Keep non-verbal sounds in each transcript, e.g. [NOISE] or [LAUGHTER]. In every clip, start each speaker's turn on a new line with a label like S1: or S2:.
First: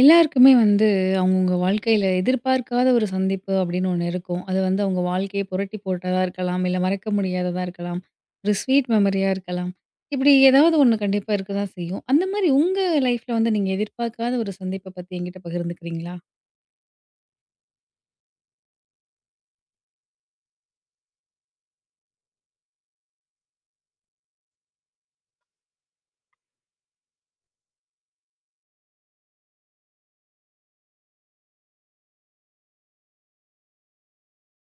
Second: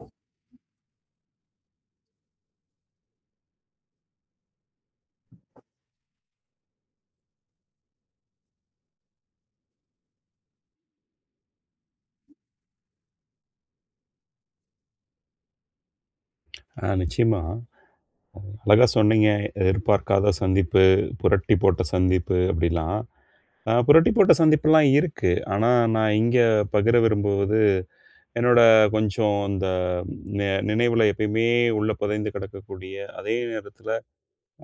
S1: எல்லாருக்குமே வந்து அவங்கவுங்க வாழ்க்கையில எதிர்பார்க்காத ஒரு சந்திப்பு அப்படின்னு ஒண்ணு இருக்கும். அது வந்து அவங்க வாழ்க்கையை புரட்டி போட்டதா இருக்கலாம். இல்ல மறக்க முடியாததா இருக்கலாம். ஒரு ஸ்வீட் மெமரியா இருக்கலாம். இப்படி ஏதாவது ஒண்ணு கண்டிப்பா இருக்க தான் செய்யும். அந்த மாதிரி உங்க லைஃப்ல வந்து நீங்க எதிர்பார்க்காத ஒரு சந்திப்ப பத்தி என்கிட்ட பகிர்ந்துக்கிறீங்களா?
S2: நிச்சயமா. அழகா சொன்னீங்க. எதிர்பார்க்காத சந்திப்பு, புரட்டி போட்ட சந்திப்பு அப்படிலாம். புரட்டி போட்ட சந்திப்புலாம் இருக்கு. ஆனா, நான் இங்க பகிர விரும்புவது, என்னோட கொஞ்சம் அந்த நி நினைவுல எப்பயுமே உள்ள புதைந்து கிடக்கக்கூடிய, அதே நேரத்தில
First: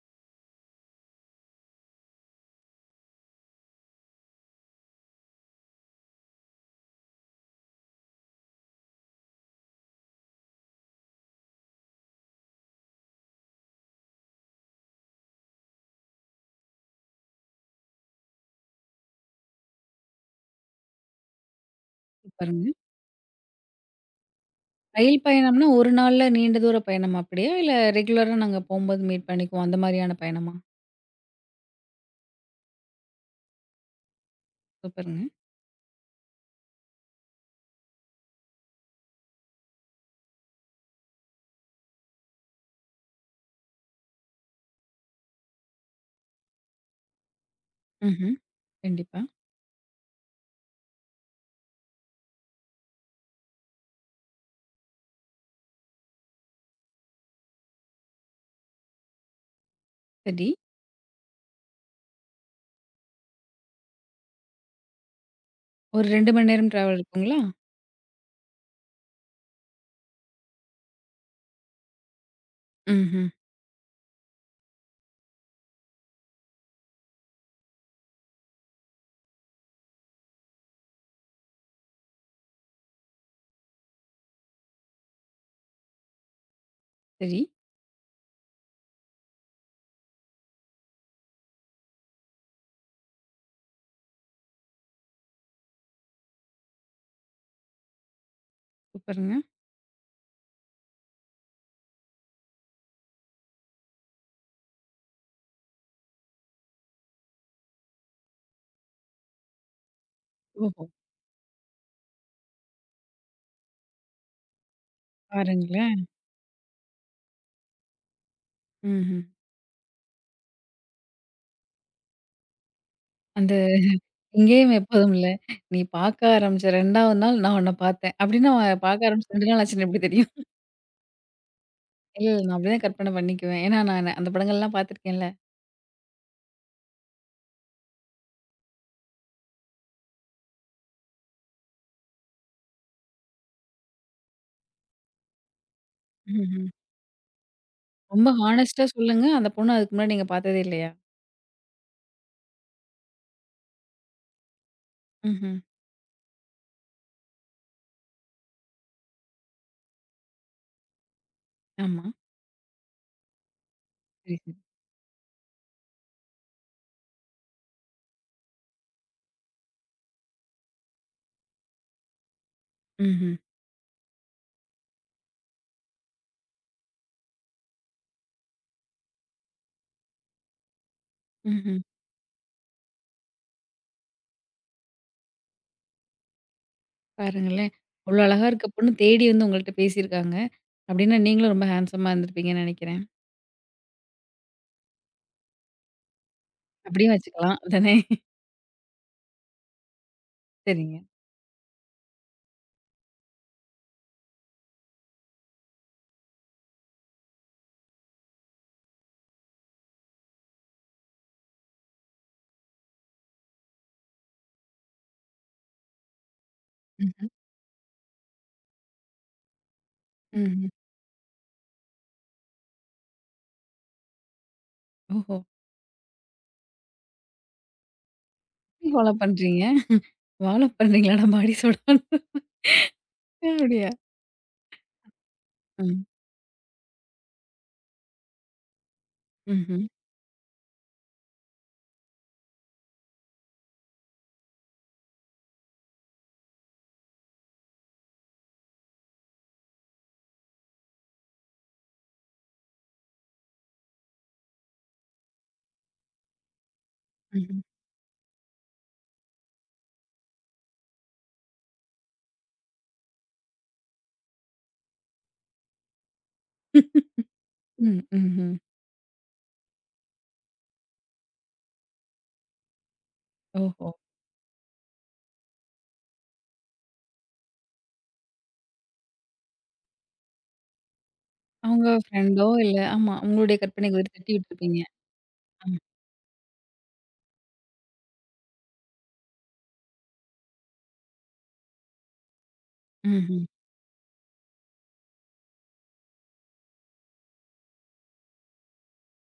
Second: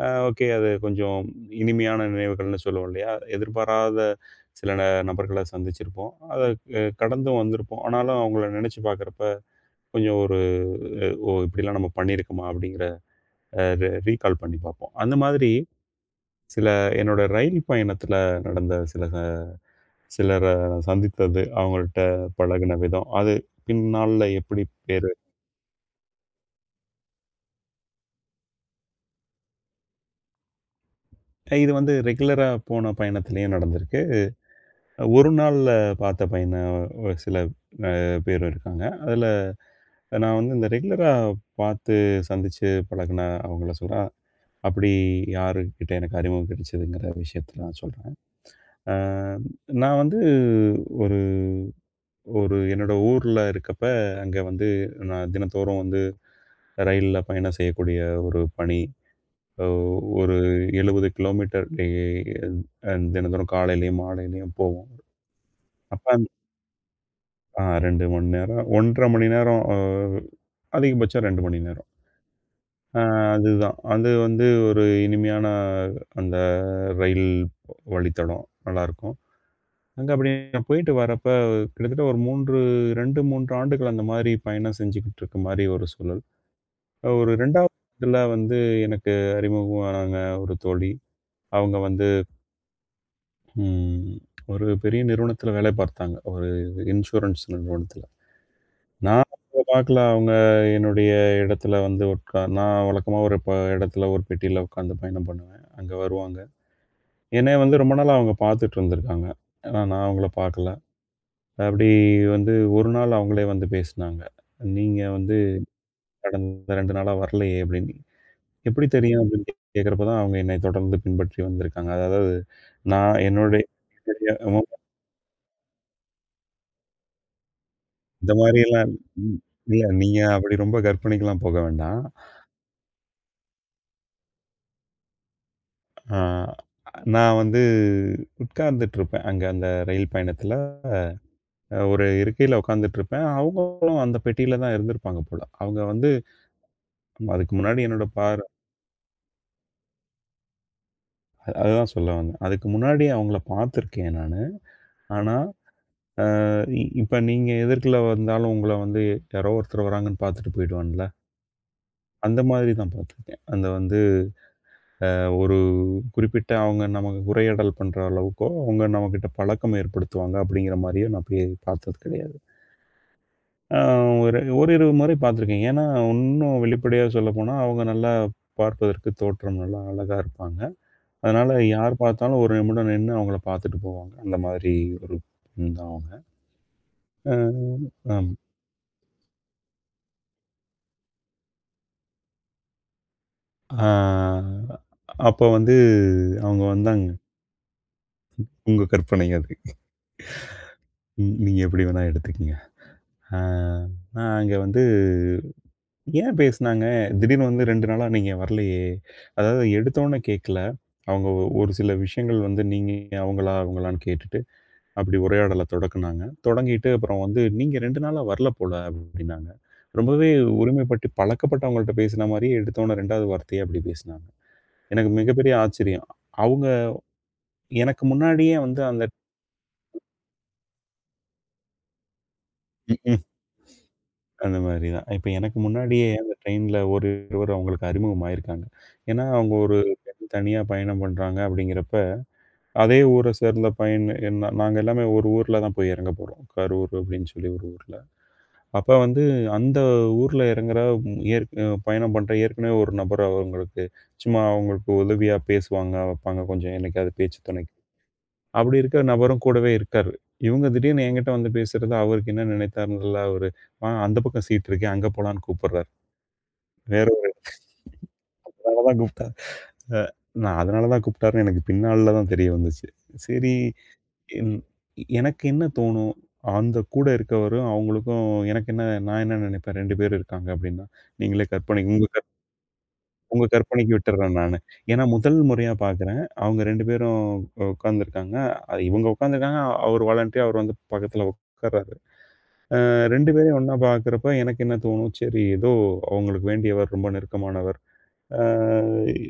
S2: ஓகே, அது கொஞ்சம் இனிமையான நினைவுகள்னு சொல்லுவோம் இல்லையா? எதிர்பாராத சில நபர்கள சந்திச்சிருப்போம். அத கடந்தும் வந்திருப்போம். ஆனாலும் அவங்கள நினைச்சு பார்க்குறப்ப, கொஞ்சம் ஒரு "ஓ! இப்படிலாம் நம்ம பண்ணியிருக்கோமா?" அப்படிங்கிற அ ரீ ரீகால் பண்ணி பார்ப்போம். அந்த மாதிரி சில என்னோட ரயில் பயணத்தில நடந்த சில சிலர நான் சந்தித்தது, அவங்கள்ட்ட
S1: பாருங்க.
S2: பழகுன விதம், அது பின்னாள்ல எப்படி பேரு
S1: ரயில் பயணம்னா ஒரு நாள்ல நீண்ட தூர பயணமா அப்படியா? இல்ல ரெகுலரா நாங்க போம்போது மீட் பண்ணிக்குவோம் அந்த மாதிரியான பயணமா?
S2: இது வந்து ரெகுலரா போன பயணத்திலயும் நடந்திருக்கு.
S1: சூப்பருங்க.
S2: ஒரு நாள்ல பார்த்த பயண சில அ பேரும் இருக்காங்க. அதில நான் வந்து இந்த ரெகுலரா பார்த்து சந்திச்சு பழகுன அவங்கள சொல்றேன். அப்படி யாருகிட்ட எனக்கு அறிமுகம் கிடைச்சதுங்கிற விஷயத்த நான் சொல்றேன்.
S1: ம்ஹ்ம்.
S2: அ
S1: கண்டிப்பா.
S2: நான் வந்து ஒரு ஒரு என்னோட ஊர்ல இருக்கப்ப, அங்க வந்து நான் தினந்தோறும் வந்து ரயில்ல பயணம் செய்யக்கூடிய ஒரு பணி. அ ஒரு
S1: சரி.
S2: 70 கிலோமீட்டர் டே தினந்தோறும் காலையிலயும், மாலையிலயும் போவோம். அப்ப
S1: ஒரு
S2: அந்
S1: 2 மணி நேரம் டிராவல் இருக்குங்களா?
S2: ஆ 2 மணி நேரம், 1 1/2 மணி நேரம், அதிகபட்சம் 2 மணி நேரம். அ
S1: ம்ஹ்ம்.
S2: அதுதான். அது வந்து ஒரு இனிமையான அந்த ரயில் வழித்தடம். நல்லாயிருக்கும். அங்க அப்படி நான் போயிட்டு வரப்ப கிட்டத்தட்ட ஒரு 3 2, 3 ஆண்டுகள் அந்த மாரி பயணம் செஞ்சுகிட்டு இருக்க மாரி ஒரு சூழல். ஒரு
S1: சரி.
S2: 2வது இதில வந்து எனக்கு அறிமுகமானாங்க ஒரு தோழி. அவங்க வந்து ம் ஒரு பெரிய நிறுவனத்தில வேலை பார்த்தாங்க. ஒரு இன்சூரன்ஸ் நிறுவனத்தில. நான்
S1: சூப்பருங்க.
S2: அவங்கள பார்க்கல. அவங்க என்னுடைய இடத்துல வந்து நான் வழக்கமா ஒரு இடத்துல ஒரு பெட்டியில உட்காந்து பயணம் பண்ணுவேன். அங்க வருவாங்க. என்னைய வந்து ரொம்ப நாளா அவங்க பார்த்துட்டு இருந்திருக்காங்க. ஆனா நான் அவங்கள பார்க்கல.
S1: ஓஹோ!
S2: அப்படி வந்து ஒரு நாள் அவங்களே வந்து பேசினாங்க. "நீங்க வந்து
S1: பாருங்களேன்.
S2: கடந்த 2 நாளா வரலையே" அப்படின்னு. எப்படி
S1: ம்ஹ்ம்.
S2: தெரியும் அப்படின்னு கேட்கிறப்ப தான் அவங்க என்னை தொடர்ந்து பின்பற்றி வந்திருக்காங்க. அதாவது நான்
S1: அந்த
S2: என்னுடைய ஆமா,
S1: எங்கேயும் எப்போதும் இல்ல. நீ பார்க்க ஆரம்பிச்ச 2வது நாள் நான் உன்ன பார்த்தேன்.
S2: இந்த
S1: அப்படின்னா அவன்
S2: மாரிலாம்
S1: பார்க்க ஆரம்பிச்சு
S2: ம்
S1: 2 நாள் ஆச்சுன்னு
S2: இல்ல,
S1: எப்படி
S2: நீங்க
S1: தெரியும்?
S2: அப்படி ரொம்ப கற்பனைக்குலாம் போக வேண்டாம்.
S1: இல்ல, இல்ல. நான் அப்படிதான் கற்பனை பண்ணிக்குவேன். ஏன்னா நான் அந்த படங்கள்லாம் பார்த்துருக்கேன்ல.
S2: ஆ நான் வந்து உட்கார்ந்துட்டுருப்பேன். அங்க அந்த ரயில் பயணத்தில ஒரு இருக்கையில உட்கார்ந்துட்டுருப்பேன். அவங்களும் அந்த பெட்டியில தான் இருந்திருப்பாங்க போல. அவங்க வந்து
S1: ம்ஹ்ம்.
S2: அதுக்கு முன்னாடி என்னோட
S1: ரொம்ப ஹானஸ்ட்டா சொல்லுங்க. அந்த பொண்ணு அதுக்கு முன்னாடி நீங்க பார்த்ததே இல்லையா?
S2: அதுதான் சொல்ல வந்தேன். அதுக்கு முன்னாடி அவங்கள பார்த்துருக்கேன் நானு. ஆனா,
S1: ம்ஹ்ம்.
S2: அ இப்ப நீங்க எதிர்கல வந்தாலும் உங்கள வந்து யாரோ ஒருத்தர் வராங்கன்னு பார்த்துட்டு போயிடுவான்ல.
S1: ஆமா.
S2: அந்த மாதிரி தான் பார்த்துருக்கேன். அந்த வந்து
S1: சரி, சரி.
S2: ஒரு குறிப்பிட்ட அவங்க நமக்கு உரையாடல் பண்ற அளவுக்கோ, அவங்க நம்மகிட்ட பழக்கம் ஏற்படுத்துவாங்க அப்படிங்கிற மாரியும் நான் போய் பார்த்தது கிடையாது.
S1: ம்ஹ்ம்.
S2: ஆ ஒரு ஓரிரு முறை பார்த்துருக்கேன். ஏன்னா, இன்னும் வெளிப்படையா சொல்லப்போனா, அவங்க நல்லா பார்ப்பதற்கு தோற்றம் நல்லா அழகா இருப்பாங்க. அதனால
S1: ம்ஹ்ம்.
S2: யார் பார்த்தாலும் ஒரு நிமிடம் நின்னு அவங்கள பார்த்துட்டு போவாங்க. அந்த மாதிரி ஒரு பெண் தான் அவங்க. அ
S1: பாருங்களேன். அவ்ளோ
S2: ஆமா.
S1: அழகா இருக்க பொண்ணு தேடி வந்து உங்கள்ட்ட பேசியிருக்காங்க. அப்படின்னா நீங்களும் ரொம்ப ஹேண்ட்ஸமா இருந்திருப்பீங்கன்னு நெனைக்கிறேன்.
S2: ஆ அப்ப வந்து அவங்க வந்தாங்க.
S1: அப்படியும் வச்சுக்கலாம். அதானே?
S2: உங்க கற்பனை அது.
S1: சரிங்க.
S2: நீங்க எப்படி வேணா எடுத்துக்கங்க. ஆ, நான் அங்க வந்து, "ஏன் பேசினாங்க? திடீர்னு வந்து 2 நாளா நீங்க வரலையே?" அதாவது எடுத்தோனே கேட்கல. அவங்க ஒரு சில விஷயங்கள் வந்து நீங்க அவங்களா, அவங்களான்னு கேட்டுட்டு, அப்படி உரையாடல தொடக்குனாங்க. தொடங்கிட்டு அப்புறம்
S1: ம்ஹ்ம்.
S2: வந்து, "நீங்க 2 நாளா வரல போல" அப்படின்னாங்க. ரொம்பவே
S1: ம்ஹ்ம்.
S2: உரிமைப்பட்டு பழக்கப்பட்டவங்கள்ட்ட பேசின மாரியே எடுத்தோனே 2வது வார்த்தையே அப்படி பேசினாங்க. எனக்கு
S1: ஓஹோ!
S2: மிகப்பெரிய ஆச்சரியம். அவங்க எனக்கு முன்னாடியே வந்து
S1: எப்படி
S2: அந்த
S1: ஃபாலோ பண்றீங்க? வாழைப்பழம் இருந்தீங்களாடா மாடி சோடான்னு.
S2: ம், ம்
S1: அப்படியா?
S2: அந்த மாரி தான். இப்ப எனக்கு
S1: ம்.
S2: முன்னாடியே அந்த ட்ரெயின்ல ஒரு இருவர் அவங்களுக்கு அறிமுகமாயிருக்காங்க. ஏன்னா, அவங்க ஒரு
S1: ம்ஹ்ம்.
S2: பெண் தனியா பயணம் பண்றாங்க அப்படிங்கிறப்ப, அதே ஊர சேர்ந்த பையன், என்ன நாங்க எல்லாமே ஒரு ஊர்ல தான் போய் இறங்க போறோம். கரூர் அப்படின்னு சொல்லி ஒரு ஊர்ல. அப்ப வந்து அந்த ஊர்ல இறங்குற ம், ஏற் பயணம் பண்ற ஏற்கனவே ஒரு நபர் அவங்களுக்கு சும்மா அவங்களுக்கு உதவியா பேசுவாங்க, வைப்பாங்க கொஞ்சம் என்னைக்காவது பேச்சு
S1: ம்ஹ்ம்.
S2: துணைக்கு. அப்படி இருக்கிற நபரும் கூடவே இருக்காரு. இவங்க திடீர்னு என்கிட்ட வந்து பேசுறது அவருக்கு என்ன நினைத்தாருன்னு தெர்ல, அவரு, " அந்த பக்கம் சீட் இருக்கே, அங்க போலான்னு" கூப்பிடுறாரு. வேற ஒரு
S1: ம். ம்ஹ்ம்.
S2: அதனால தான் கூப்பிட்டார். அ நான் அதனால தான் கூப்பிட்டாருன்னு எனக்கு பின்னால தான் தெரிய வந்துச்சு. சரி,
S1: ஓஹோ!
S2: என் எனக்கு என்ன தோணும், அந்த கூட இருக்கவரும், அவங்களுக்கும் எனக்கு என்ன நான் என்ன நினைப்பேன், 2 பேர் இருக்காங்க அப்டின்னா, நீங்களே கற்பனை
S1: அவங்க ஃப்ரெண்டோ இல்ல ஆமா.
S2: உங்க
S1: உங்களுடைய
S2: கற்பனைக்கு
S1: கற்பனைக்கு ஒரு தட்டி
S2: விட்டுறேன் நானு.
S1: விட்டுருப்பீங்க.
S2: ஏன்னா முதல் முறையா
S1: ஆமா.
S2: பார்க்குறேன். அவங்க 2 பேரும் உட்கார்ந்துருக்காங்க. இவங்க உட்கார்ந்துருக்காங்க. அவர் வாலண்டரியா அவர் வந்து பக்கத்துல உட்கார்றாரு. 2
S1: ம்ஹ்ம்.
S2: பேரையும் ஒண்ணா பார்க்குறப்ப எனக்கு என்ன தோணும், சரி, ஏதோ அவங்களுக்கு வேண்டியவர், ரொம்ப நெருக்கமானவர். அ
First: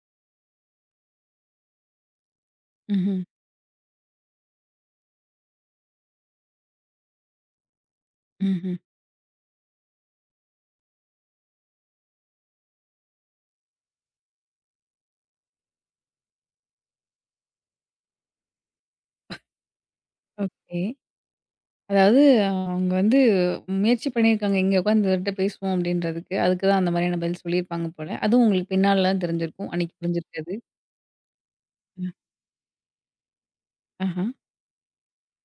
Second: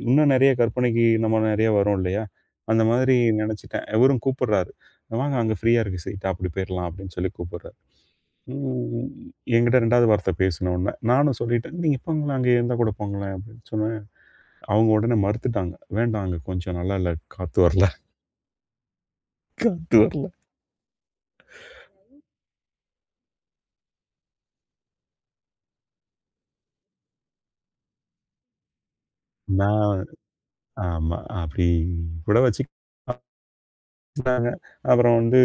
S2: இன்னும் நெறைய கற்பனைக்கு நம்ம நெறைய வரோம் இல்லையா? அந்த மாதிரி
S1: ம்ஹ்ம்.
S2: நெனச்சுட்டேன். இவரும் கூப்புடுறாரு. "வாங்க, அங்க ஃப்ரீயா இருக்கு சீட். அப்படி போயிரலாம்" அப்படின்னு சொல்லி கூப்புடுறாரு.
S1: ம்ஹ்ம்.
S2: ம். என்கிட்ட 2வது வார்த்தை பேசின உடனே, நானும் சொல்லிட்டேன், "நீங்க போங்களேன், அங்கே இருந்தா கூட போங்களேன்" அப்படின்னு சொன்னேன். அவங்க உடனே மறுத்துட்டாங்க. "வேண்டாம், அங்க கொஞ்சம் நல்லா இல்ல. காத்து வரல, காத்து வரல."
S1: ஓகே. அதாவது அவங்க வந்து முயற்சி பண்ணியிருக்காங்க, இங்க உட்காந்து இவர்ட்ட பேசுவோம் அப்படின்றதுக்கு. அதுக்கு தான் அந்த மாதிரியான பதில் சொல்லியிருப்பாங்க போல. அதுவும் உங்களுக்கு பின்னால தான் தெரிஞ்சிருக்கும். அன்னைக்கு
S2: நான்
S1: புரிஞ்சிருக்காது.
S2: ஆமா. அப்படி
S1: ம்.
S2: கூட வச்சு
S1: ஆஹா.
S2: நாங்க அப்புறம் வந்து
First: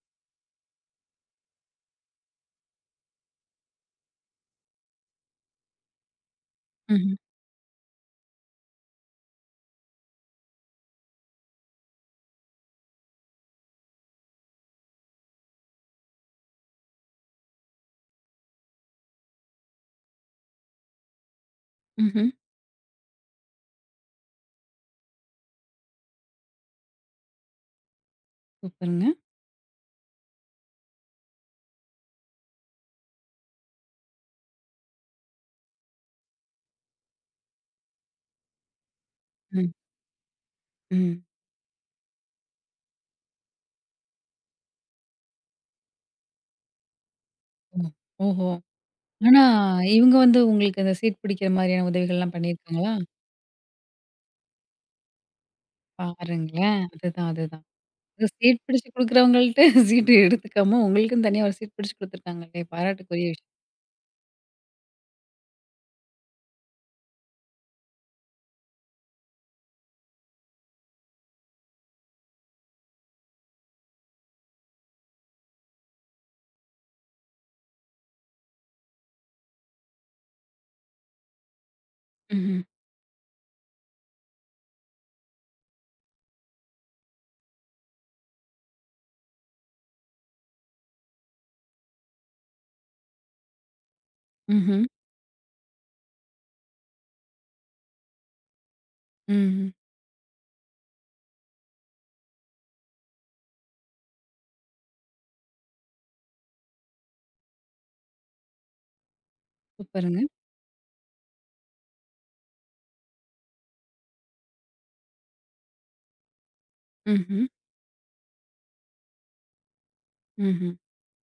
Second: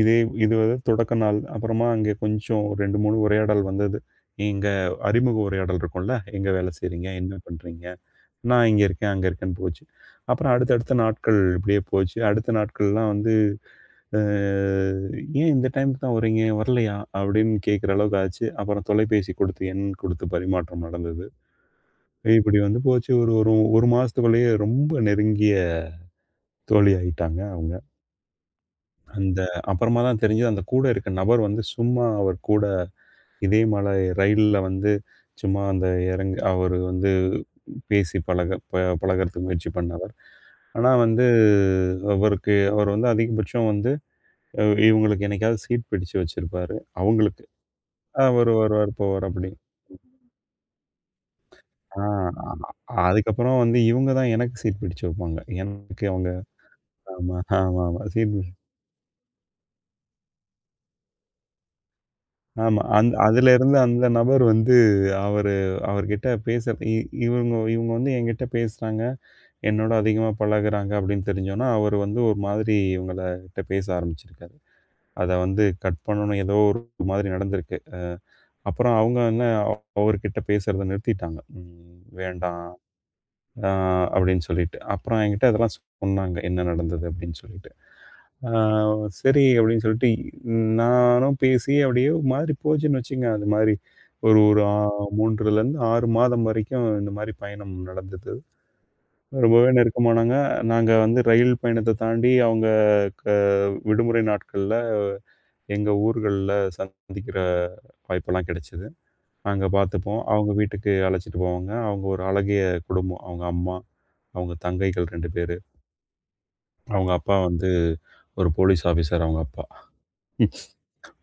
S2: இதே இது வந்து தொடக்க நாள். அப்புறமா அங்கே கொஞ்சம் 2, 3 உரையாடல் வந்தது. எங்க அறிமுக உரையாடல் இருக்கும்ல. எங்க வேலை செய்றீங்க?
S1: ம்ஹ்ம்.
S2: என்ன பண்றீங்க? நான் இங்க இருக்கேன், அங்க இருக்கேன்னு போச்சு. அப்புறம் அடுத்தடுத்த நாட்கள் இப்படியே போச்சு. அடுத்த நாட்கள்லாம் வந்து, அ "ஏன் இந்த டைம்க்கு தான் வரீங்க? வரலையா?" அப்படின்னு கேட்கிற அளவுக்கு ஆச்சு. அப்புறம் தொலைபேசி கொடுத்து, எண் கொடுத்து பரிமாற்றம் நடந்தது.
S1: ம்ஹ்ம்.
S2: இப்படி வந்து போச்சு. ஒரு ஒரு 1 மாசத்துக்குள்ளேயே ரொம்ப நெருங்கிய தோழி ஆயிட்டாங்க அவங்க.
S1: சூப்பருங்க.
S2: அந்த அப்புறமா தான் தெரிஞ்சது, அந்த கூட இருக்க நபர் வந்து சும்மா அவர் கூட இதே மலை ரயில்ல வந்து சும்மா அந்த இறங்கி அவரு வந்து பேசி பழகுறதுக்கு முயற்சி
S1: ம்.
S2: பண்ணவர். ஆனா
S1: ம்.
S2: வந்து அவருக்கு அவர் வந்து அதிகபட்சம் வந்து அ இவங்களுக்கு என்னைக்காவது சீட் பிடிச்சு வச்சிருப்பாரு. அவங்களுக்கு.
S1: ஓ. ஓஹோ!
S2: அவரு வருவார், போவார்
S1: ஆனா,
S2: அப்படி.
S1: இவுங்க வந்து உங்களுக்கு அந்த சீட் பிடிக்கிற மாதிரியான
S2: ஆ
S1: உதவிகள்லாம்
S2: அ-
S1: பண்ணியிருக்காங்களா?
S2: அதுக்கப்புறம் வந்து இவங்க தான் எனக்கு சீட் பிடிச்சு வைப்பாங்க. எனக்கு அவங்க
S1: பாருங்களேன்! அதுதான்,
S2: ஆமா,
S1: அதுதான்.
S2: ஆமாமா.
S1: அது
S2: சீட்
S1: சீட் பிடிச்சு குடுக்குறவங்கள்ட்ட [LAUGHS] சீட்டு எடுத்துக்காம, உங்களுக்குன்னு தனியா ஒரு சீட் பிடிச்சு குடுத்துருக்காங்களே!
S2: ஆமா.
S1: பாராட்டுக்குரிய விஷயம்.
S2: அதுல இருந்த அந்த நபர் வந்து அவரு அவர்கிட்ட பேச இ இவங்க இவங்க வந்து என்கிட்ட பேசுறாங்க. என்னோட அதிகமா பழகுறாங்க அப்படின்னு தெரிஞ்சோனே, அவரு வந்து ஒரு மாதிரி இவங்கள்ட்ட பேச ஆரம்பிச்சிருக்காரு. அத வந்து கட் பண்ணணும். ஏதோ ஒரு மாதிரி நடந்திருக்கு. அப்புறம் அவங்க என்ன அவர்கிட்ட பேசுறத நிறுத்திட்டாங்க. ம்,
S1: ம்ஹ்ம்.
S2: வேண்டாம். ஆ அப்படின்னு சொல்லிட்டு. அப்புறம் என்கிட்ட அதெல்லாம் சொன்னாங்க. என்ன நடந்தது அப்படின்னு சொல்லிட்டு. ஆ சரி அப்படின்னு சொல்லிட்டு நானும் பேசி அப்படியே ஒரு மாதிரி போச்சுன்னு வச்சுக்கங்க. அது மாதிரி ஒரு ஒரு ஆ
S1: ம்ஹ்ம்.
S2: 3 லருந்து 6 மாதம் வரைக்கும் இந்த மாதிரி பயணம் நடந்தது.
S1: ம்ஹ்ம்.
S2: ரொம்பவே நெருக்கமானாங்க. நாங்க வந்து ரயில் பயணத்த தாண்டி அவங்க க விடுமுறை நாட்கள்ல எங்க ஊர்கள்ல சந்திக்கிற வாய்ப்பெல்லாம் கிடைச்சது. நாங்க பார்த்துப்போம்.
S1: சூப்பருங்க.
S2: அவங்க வீட்டுக்கு அழைச்சிட்டு போவாங்க. அவங்க ஒரு அழகிய குடும்பம். அவங்க அம்மா, அவங்க தங்கைகள் 2 பேரு. அவங்க அப்பா
S1: ம்ஹ்ம்.
S2: வந்து ஒரு போலீஸ் ஆஃபீசர் அவங்க அப்பா.
S1: ம்ஹ்ம்.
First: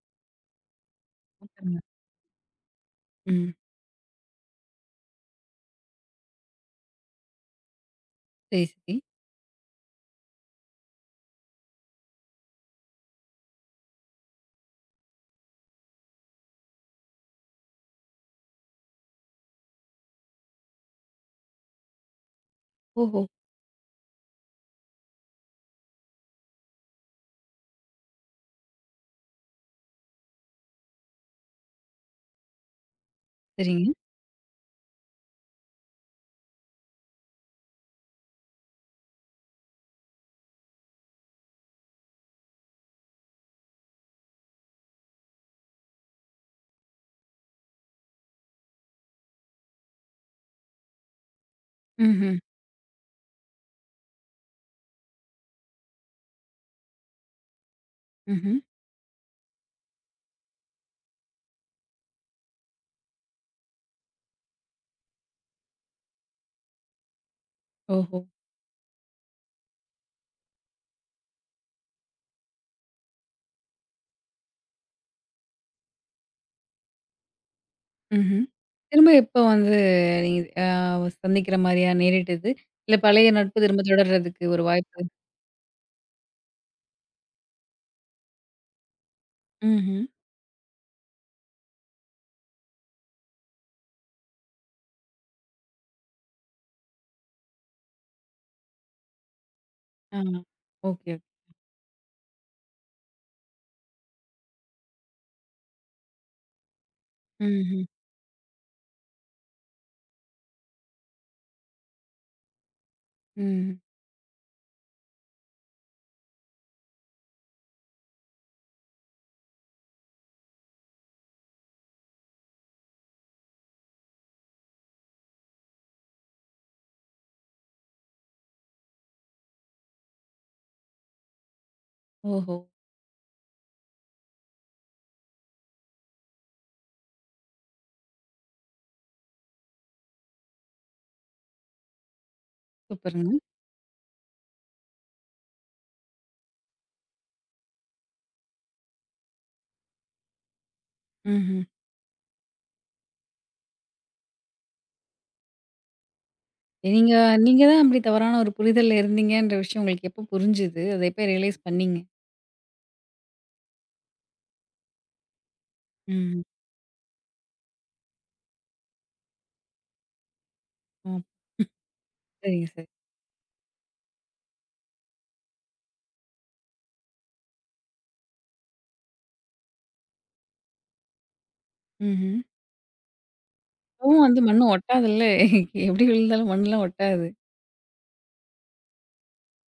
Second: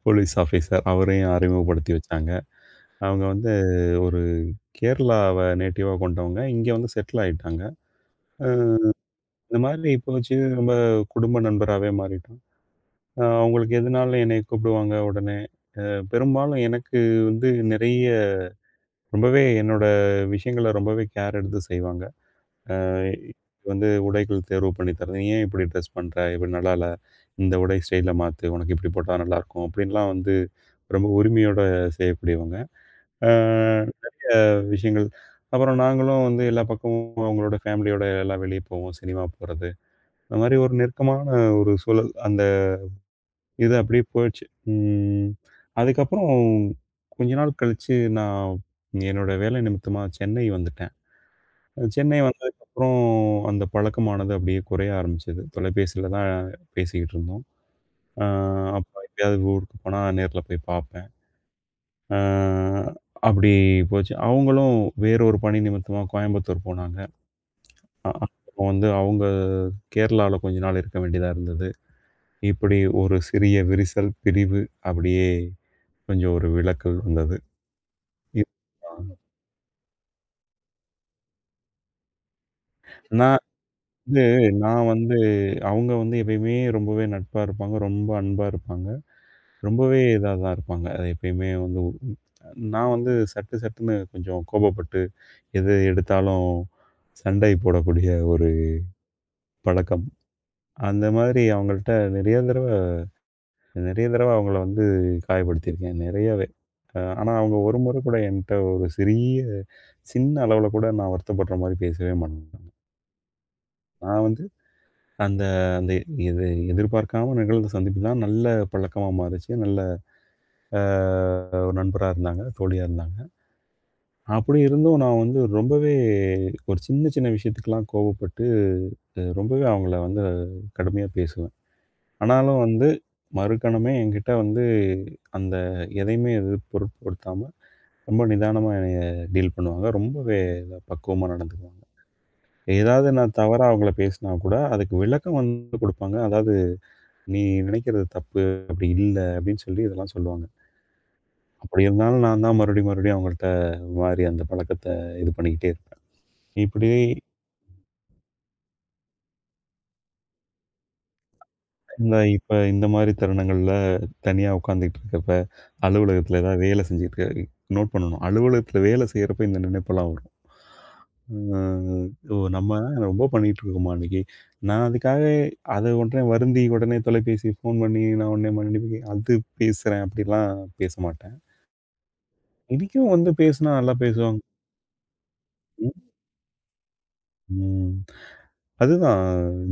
S2: போலீஸ் ஆஃபீசர் அவரையும்
S1: சூப்பருங்க.
S2: அறிமுகப்படுத்தி வச்சாங்க. அவங்க
S1: ம்.
S2: வந்து ஒரு கேரளாவ நேட்டிவா கொண்டவங்க. இங்க வந்து செட்டில் ஆயிட்டாங்க. அ
S1: சரி, சரி.
S2: இந்த மாதிரி இப்போ வச்சு நம்ம குடும்ப நண்பராவே மாறிட்டோம். அவங்களுக்கு எதுனாலும் என்னைய கூப்பிடுவாங்க உடனே. அ பெரும்பாலும் எனக்கு வந்து நிறைய ரொம்பவே என்னோட விஷயங்கள ரொம்பவே கேர் எடுத்து செய்வாங்க.
S1: ஓஹோ!
S2: வந்து உடைகள் தேர்வு பண்ணி தர்றது. "நீ ஏன் இப்படி ட்ரெஸ் பண்ற? இப்படி நல்லா இல்ல. இந்த உடை ஸ்டைல மாத்து. உனக்கு இப்படி போட்டா நல்லாயிருக்கும்." அப்படின்லாம் வந்து ரொம்ப உரிமையோட செய்யக்கூடியவங்க.
S1: சரிங்க.
S2: விஷயங்கள். அப்புறம் நாங்களும் வந்து எல்லா பக்கமும் அவங்களோட ஃபேமிலியோட எல்லாம் வெளிய போவோம். சினிமா போறது. அந்த மாரி ஒரு நெருக்கமான ஒரு சூழல். அந்த இது அப்படியே போயிடுச்சு. ம். அதுக்கப்புறம் கொஞ்ச நாள் கழிச்சு நான் என்னோட வேலை நிமித்தமா சென்னை வந்துட்டேன். சென்னை
S1: ம்ஹ்ம்.
S2: வந்ததுக்கப்புறம் அந்த பழக்கமானது அப்படியே குறைய ஆரம்பிச்சது. தொலைபேசியில தான் பேசிக்கிட்டு இருந்தோம். அ
S1: ம்ஹ்ம்.
S2: அப்ப எப்பயாவது ஊருக்கு போனா நேர்ல போய் பார்ப்பேன். அ அப்படி போச்சு. அவங்களும் வேற ஒரு பணி நிமித்தமா கோயம்புத்தூர் போனாங்க.
S1: ஓஹோ!
S2: அப்போ வந்து அவங்க கேரளால கொஞ்ச நாள் இருக்க வேண்டியதா இருந்தது. இப்படி ஒரு சிறிய விரிசல், பிரிவு அப்படியே கொஞ்சம் ஒரு விலக்கல் வந்தது.
S1: ம்ஹ்ம். திரும்ப
S2: [UNINTELLIGIBLE]
S1: எப்போ வந்து நீங்க சந்திக்கிற மாரியா நேரிட்டது? இல்ல
S2: இப்
S1: பழைய
S2: நான்
S1: நட்பு திரும்ப
S2: வந்து
S1: தொடர்றதுக்கு ஒரு
S2: நான்
S1: வாய்ப்பு?
S2: வந்து அவங்க வந்து எப்பயுமே ரொம்பவே நட்பா இருப்பாங்க. ரொம்ப அன்பா இருப்பாங்க. ரொம்பவே
S1: ம்ஹ்ம்.
S2: இதா தான் இருப்பாங்க. அது எப்பயுமே வந்து. நான் வந்து சட்டு சட்டுன்னு கொஞ்சம் கோபப்பட்டு, எது எடுத்தாலும் சண்டை போடக்கூடிய ஒரு பழக்கம்.
S1: ஆ.
S2: அந்த
S1: ஓகே.
S2: மாதிரி அவங்கள்ட்ட நெறைய தடவ நெறைய தடவ அவங்கள வந்து காயப்படுத்தியிருக்கேன். நெறையவே. ஆனா அவங்க ஒரு
S1: ம்ஹ்ம்.
S2: முறை கூட என்ட்ட ஒரு சின்ன அளவுல கூட நான் வருத்தப்படுற மாரி பேசவே மாட்டாங்க.
S1: ம்.
S2: நான் வந்து அந்த அந்த எது எதிர்பார்க்காம நிகழ்ந்த சந்திப்பு தான் நல்ல பழக்கமா மாறுச்சு. நல்ல அ ஒரு நண்பரா இருந்தாங்க, தோழியா இருந்தாங்க. அப்படி இருந்தும் நான் வந்து ரொம்பவே ஒரு சின்ன சின்ன விஷயத்துக்கெல்லாம் கோவப்பட்டு, ரொம்பவே அவங்கள வந்து கடுமையா பேசுவேன்.
S1: ஓஹோ!
S2: ஆனாலும் வந்து மறுகணமே என்கிட்ட வந்து அந்த எதையுமே இது பொருட்படுத்தாம, ரொம்ப நிதானமா என்னைய டீல் பண்ணுவாங்க. ரொம்பவே இதா பக்குவமா நடந்துக்குவாங்க. ஏதாவது
S1: சூப்பருங்க.
S2: நான் தவறா அவங்கள பேசினா கூட, அதுக்கு விளக்கம் வந்து குடுப்பாங்க. அதாவது, "நீ நினைக்கிறது தப்பு. அப்படி இல்ல." அப்படின்னு சொல்லி இதெல்லாம் சொல்லுவாங்க.
S1: ம்ஹ்ம்.
S2: அப்படி இருந்தாலும் நான் தான் மறுபடியும் மறுபடியும் அவங்கள்ட்ட மாறி அந்த பழக்கத்த இது பண்ணிக்கிட்டே இருப்பேன். இப்படி
S1: எ நீங்க நீங்க தான் அப்படி தவறான ஒரு புரிதல்ல இருந்தீங்கன்ற விஷயம் உங்களுக்கு எப்போ புரிஞ்சுது? அத எப்போ ரியலைஸ் பண்ணீங்க?
S2: இந்த இப்ப இந்த மாரி தருணங்கள்ல தனியா உட்காந்துட்டு இருக்கப்ப, அலுவலகத்துல
S1: ம்.
S2: ஏதாவது வேலை செஞ்சுட்டு இருக்க நோட் பண்ணணும். அலுவலகத்துல வேலை செய்யறப்ப இந்த நினைப்பெல்லாம் வரும்.
S1: ஆ.
S2: ம். ஓ!
S1: சரிங்க
S2: நம்ம
S1: சரி.
S2: ரொம்ப பண்ணிட்டு இருக்கோமா இன்னைக்கு? நான் அதுக்காக அத உடனே வருந்தி உடனே தொலைபேசி ஃபோன் பண்ணி நான் உடனே மன்னிப்பு அது பேசுறேன் அப்படிலாம் பேச மாட்டேன்.
S1: ம்ஹ்ம்.
S2: இன்னைக்கும் வந்து பேசுனா நல்லா
S1: இப்பவும் வந்து
S2: பேசுவாங்க.
S1: மண்ணு ஒட்டாதுல்ல. எப்படி விழுந்தாலும் மண்ணுலாம் ஒட்டாது.
S2: ம். அதுதான்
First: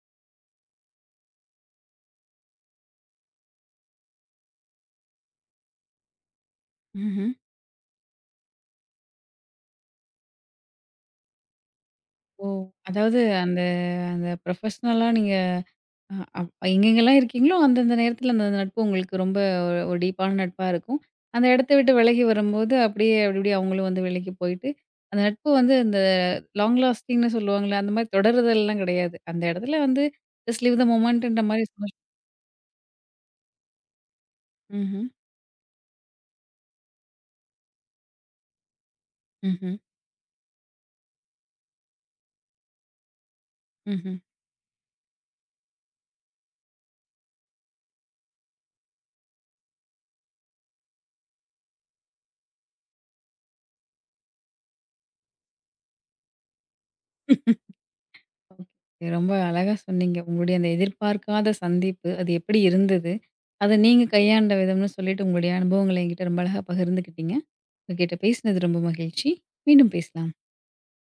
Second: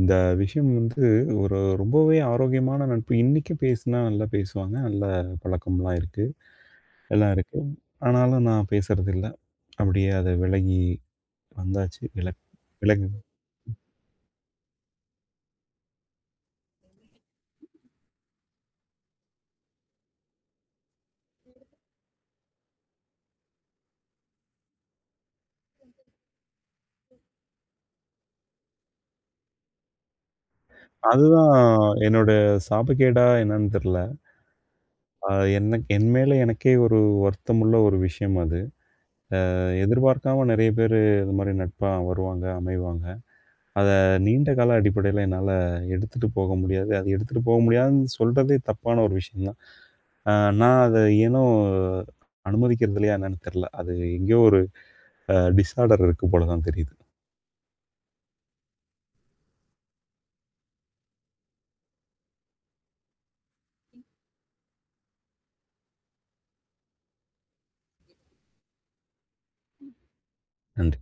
S2: இந்த விஷயம் வந்து ஒரு ரொம்பவே ஆரோக்கியமான நட்பு. இன்னைக்கும் பேசுனா நல்லா பேசுவாங்க. நல்ல பழக்கம்லாம் இருக்கு.
S1: ம்ஹ்ம்.
S2: எல்லாம் இருக்கு. ஆனாலும் நான் பேசுறதில்ல. அப்படியே அது விலகி வந்தாச்சு. விலக்
S1: ஓ!
S2: விலகு
S1: அதாவது அந்த அந்த ப்ரொஃபஷ்னலா நீங்க அ அப் எங்கெங்கலாம் இருக்கீங்களோ, அந்தந்த நேரத்துல அந்த நட்பு உங்களுக்கு ரொம்ப ஒரு டீப்பான நட்பா இருக்கும். அந்த இடத்த விட்டு விலகி வரும்போது, அப்படியே அப்படி இப்படி அவங்களும் வந்து விலகி போயிட்டு, அந்த நட்பு வந்து லாங் லாஸ்டிங்ன்னு சொல்லுவாங்கல்ல, அந்த மாரி தொடருதல்லாம் கிடையாது. அந்த இடத்துல வந்து ஜஸ்ட் லிவ் த மொமெண்ட்ன்ற
S2: அதுதான்
S1: மாரி சந்தோஷம்.
S2: என்னோட சாபக்கேடா என்னன்னு தெரியல.
S1: ம்ஹ்ம்,
S2: அ என்ன, என் மேல எனக்கே ஒரு வருத்தமுள்ள ஒரு விஷயம் அது.
S1: ம்ஹ்ம்,
S2: எதிர்பார்க்காம நெறைய பேரு இது மாரி நட்பா வருவாங்க, அமைவாங்க. அத
S1: ம்ஹ்ம்.
S2: நீண்ட கால அடிப்படையில என்னால எடுத்துட்டு போக முடியாது. அது எடுத்துட்டு போக முடியாதுன்னு சொல்றதே தப்பான ஒரு விஷயம் தான். அ நான் அத ஏனோ அனுமதிக்கிறதில்லையா என்னன்னு தெரியல. அது எங்கேயோ ஒரு டிஸார்டர் இருக்கு போல தான் தெரியுது.
S1: ஓகே. ரொம்ப அழகா சொன்னீங்க. உங்களுடைய அந்த எதிர்பார்க்காத சந்திப்பு, அது எப்படி இருந்தது? அத நீங்க கையாண்ட விதம்னு சொல்லிட்டு, உங்களுடைய அனுபவங்கள என்கிட்ட ரொம்ப அழகா பகிர்ந்துக்கிட்டீங்க. உங்ககிட்ட பேசினது ரொம்ப மகிழ்ச்சி. மீண்டும் பேசலாம்.
S2: நன்றி.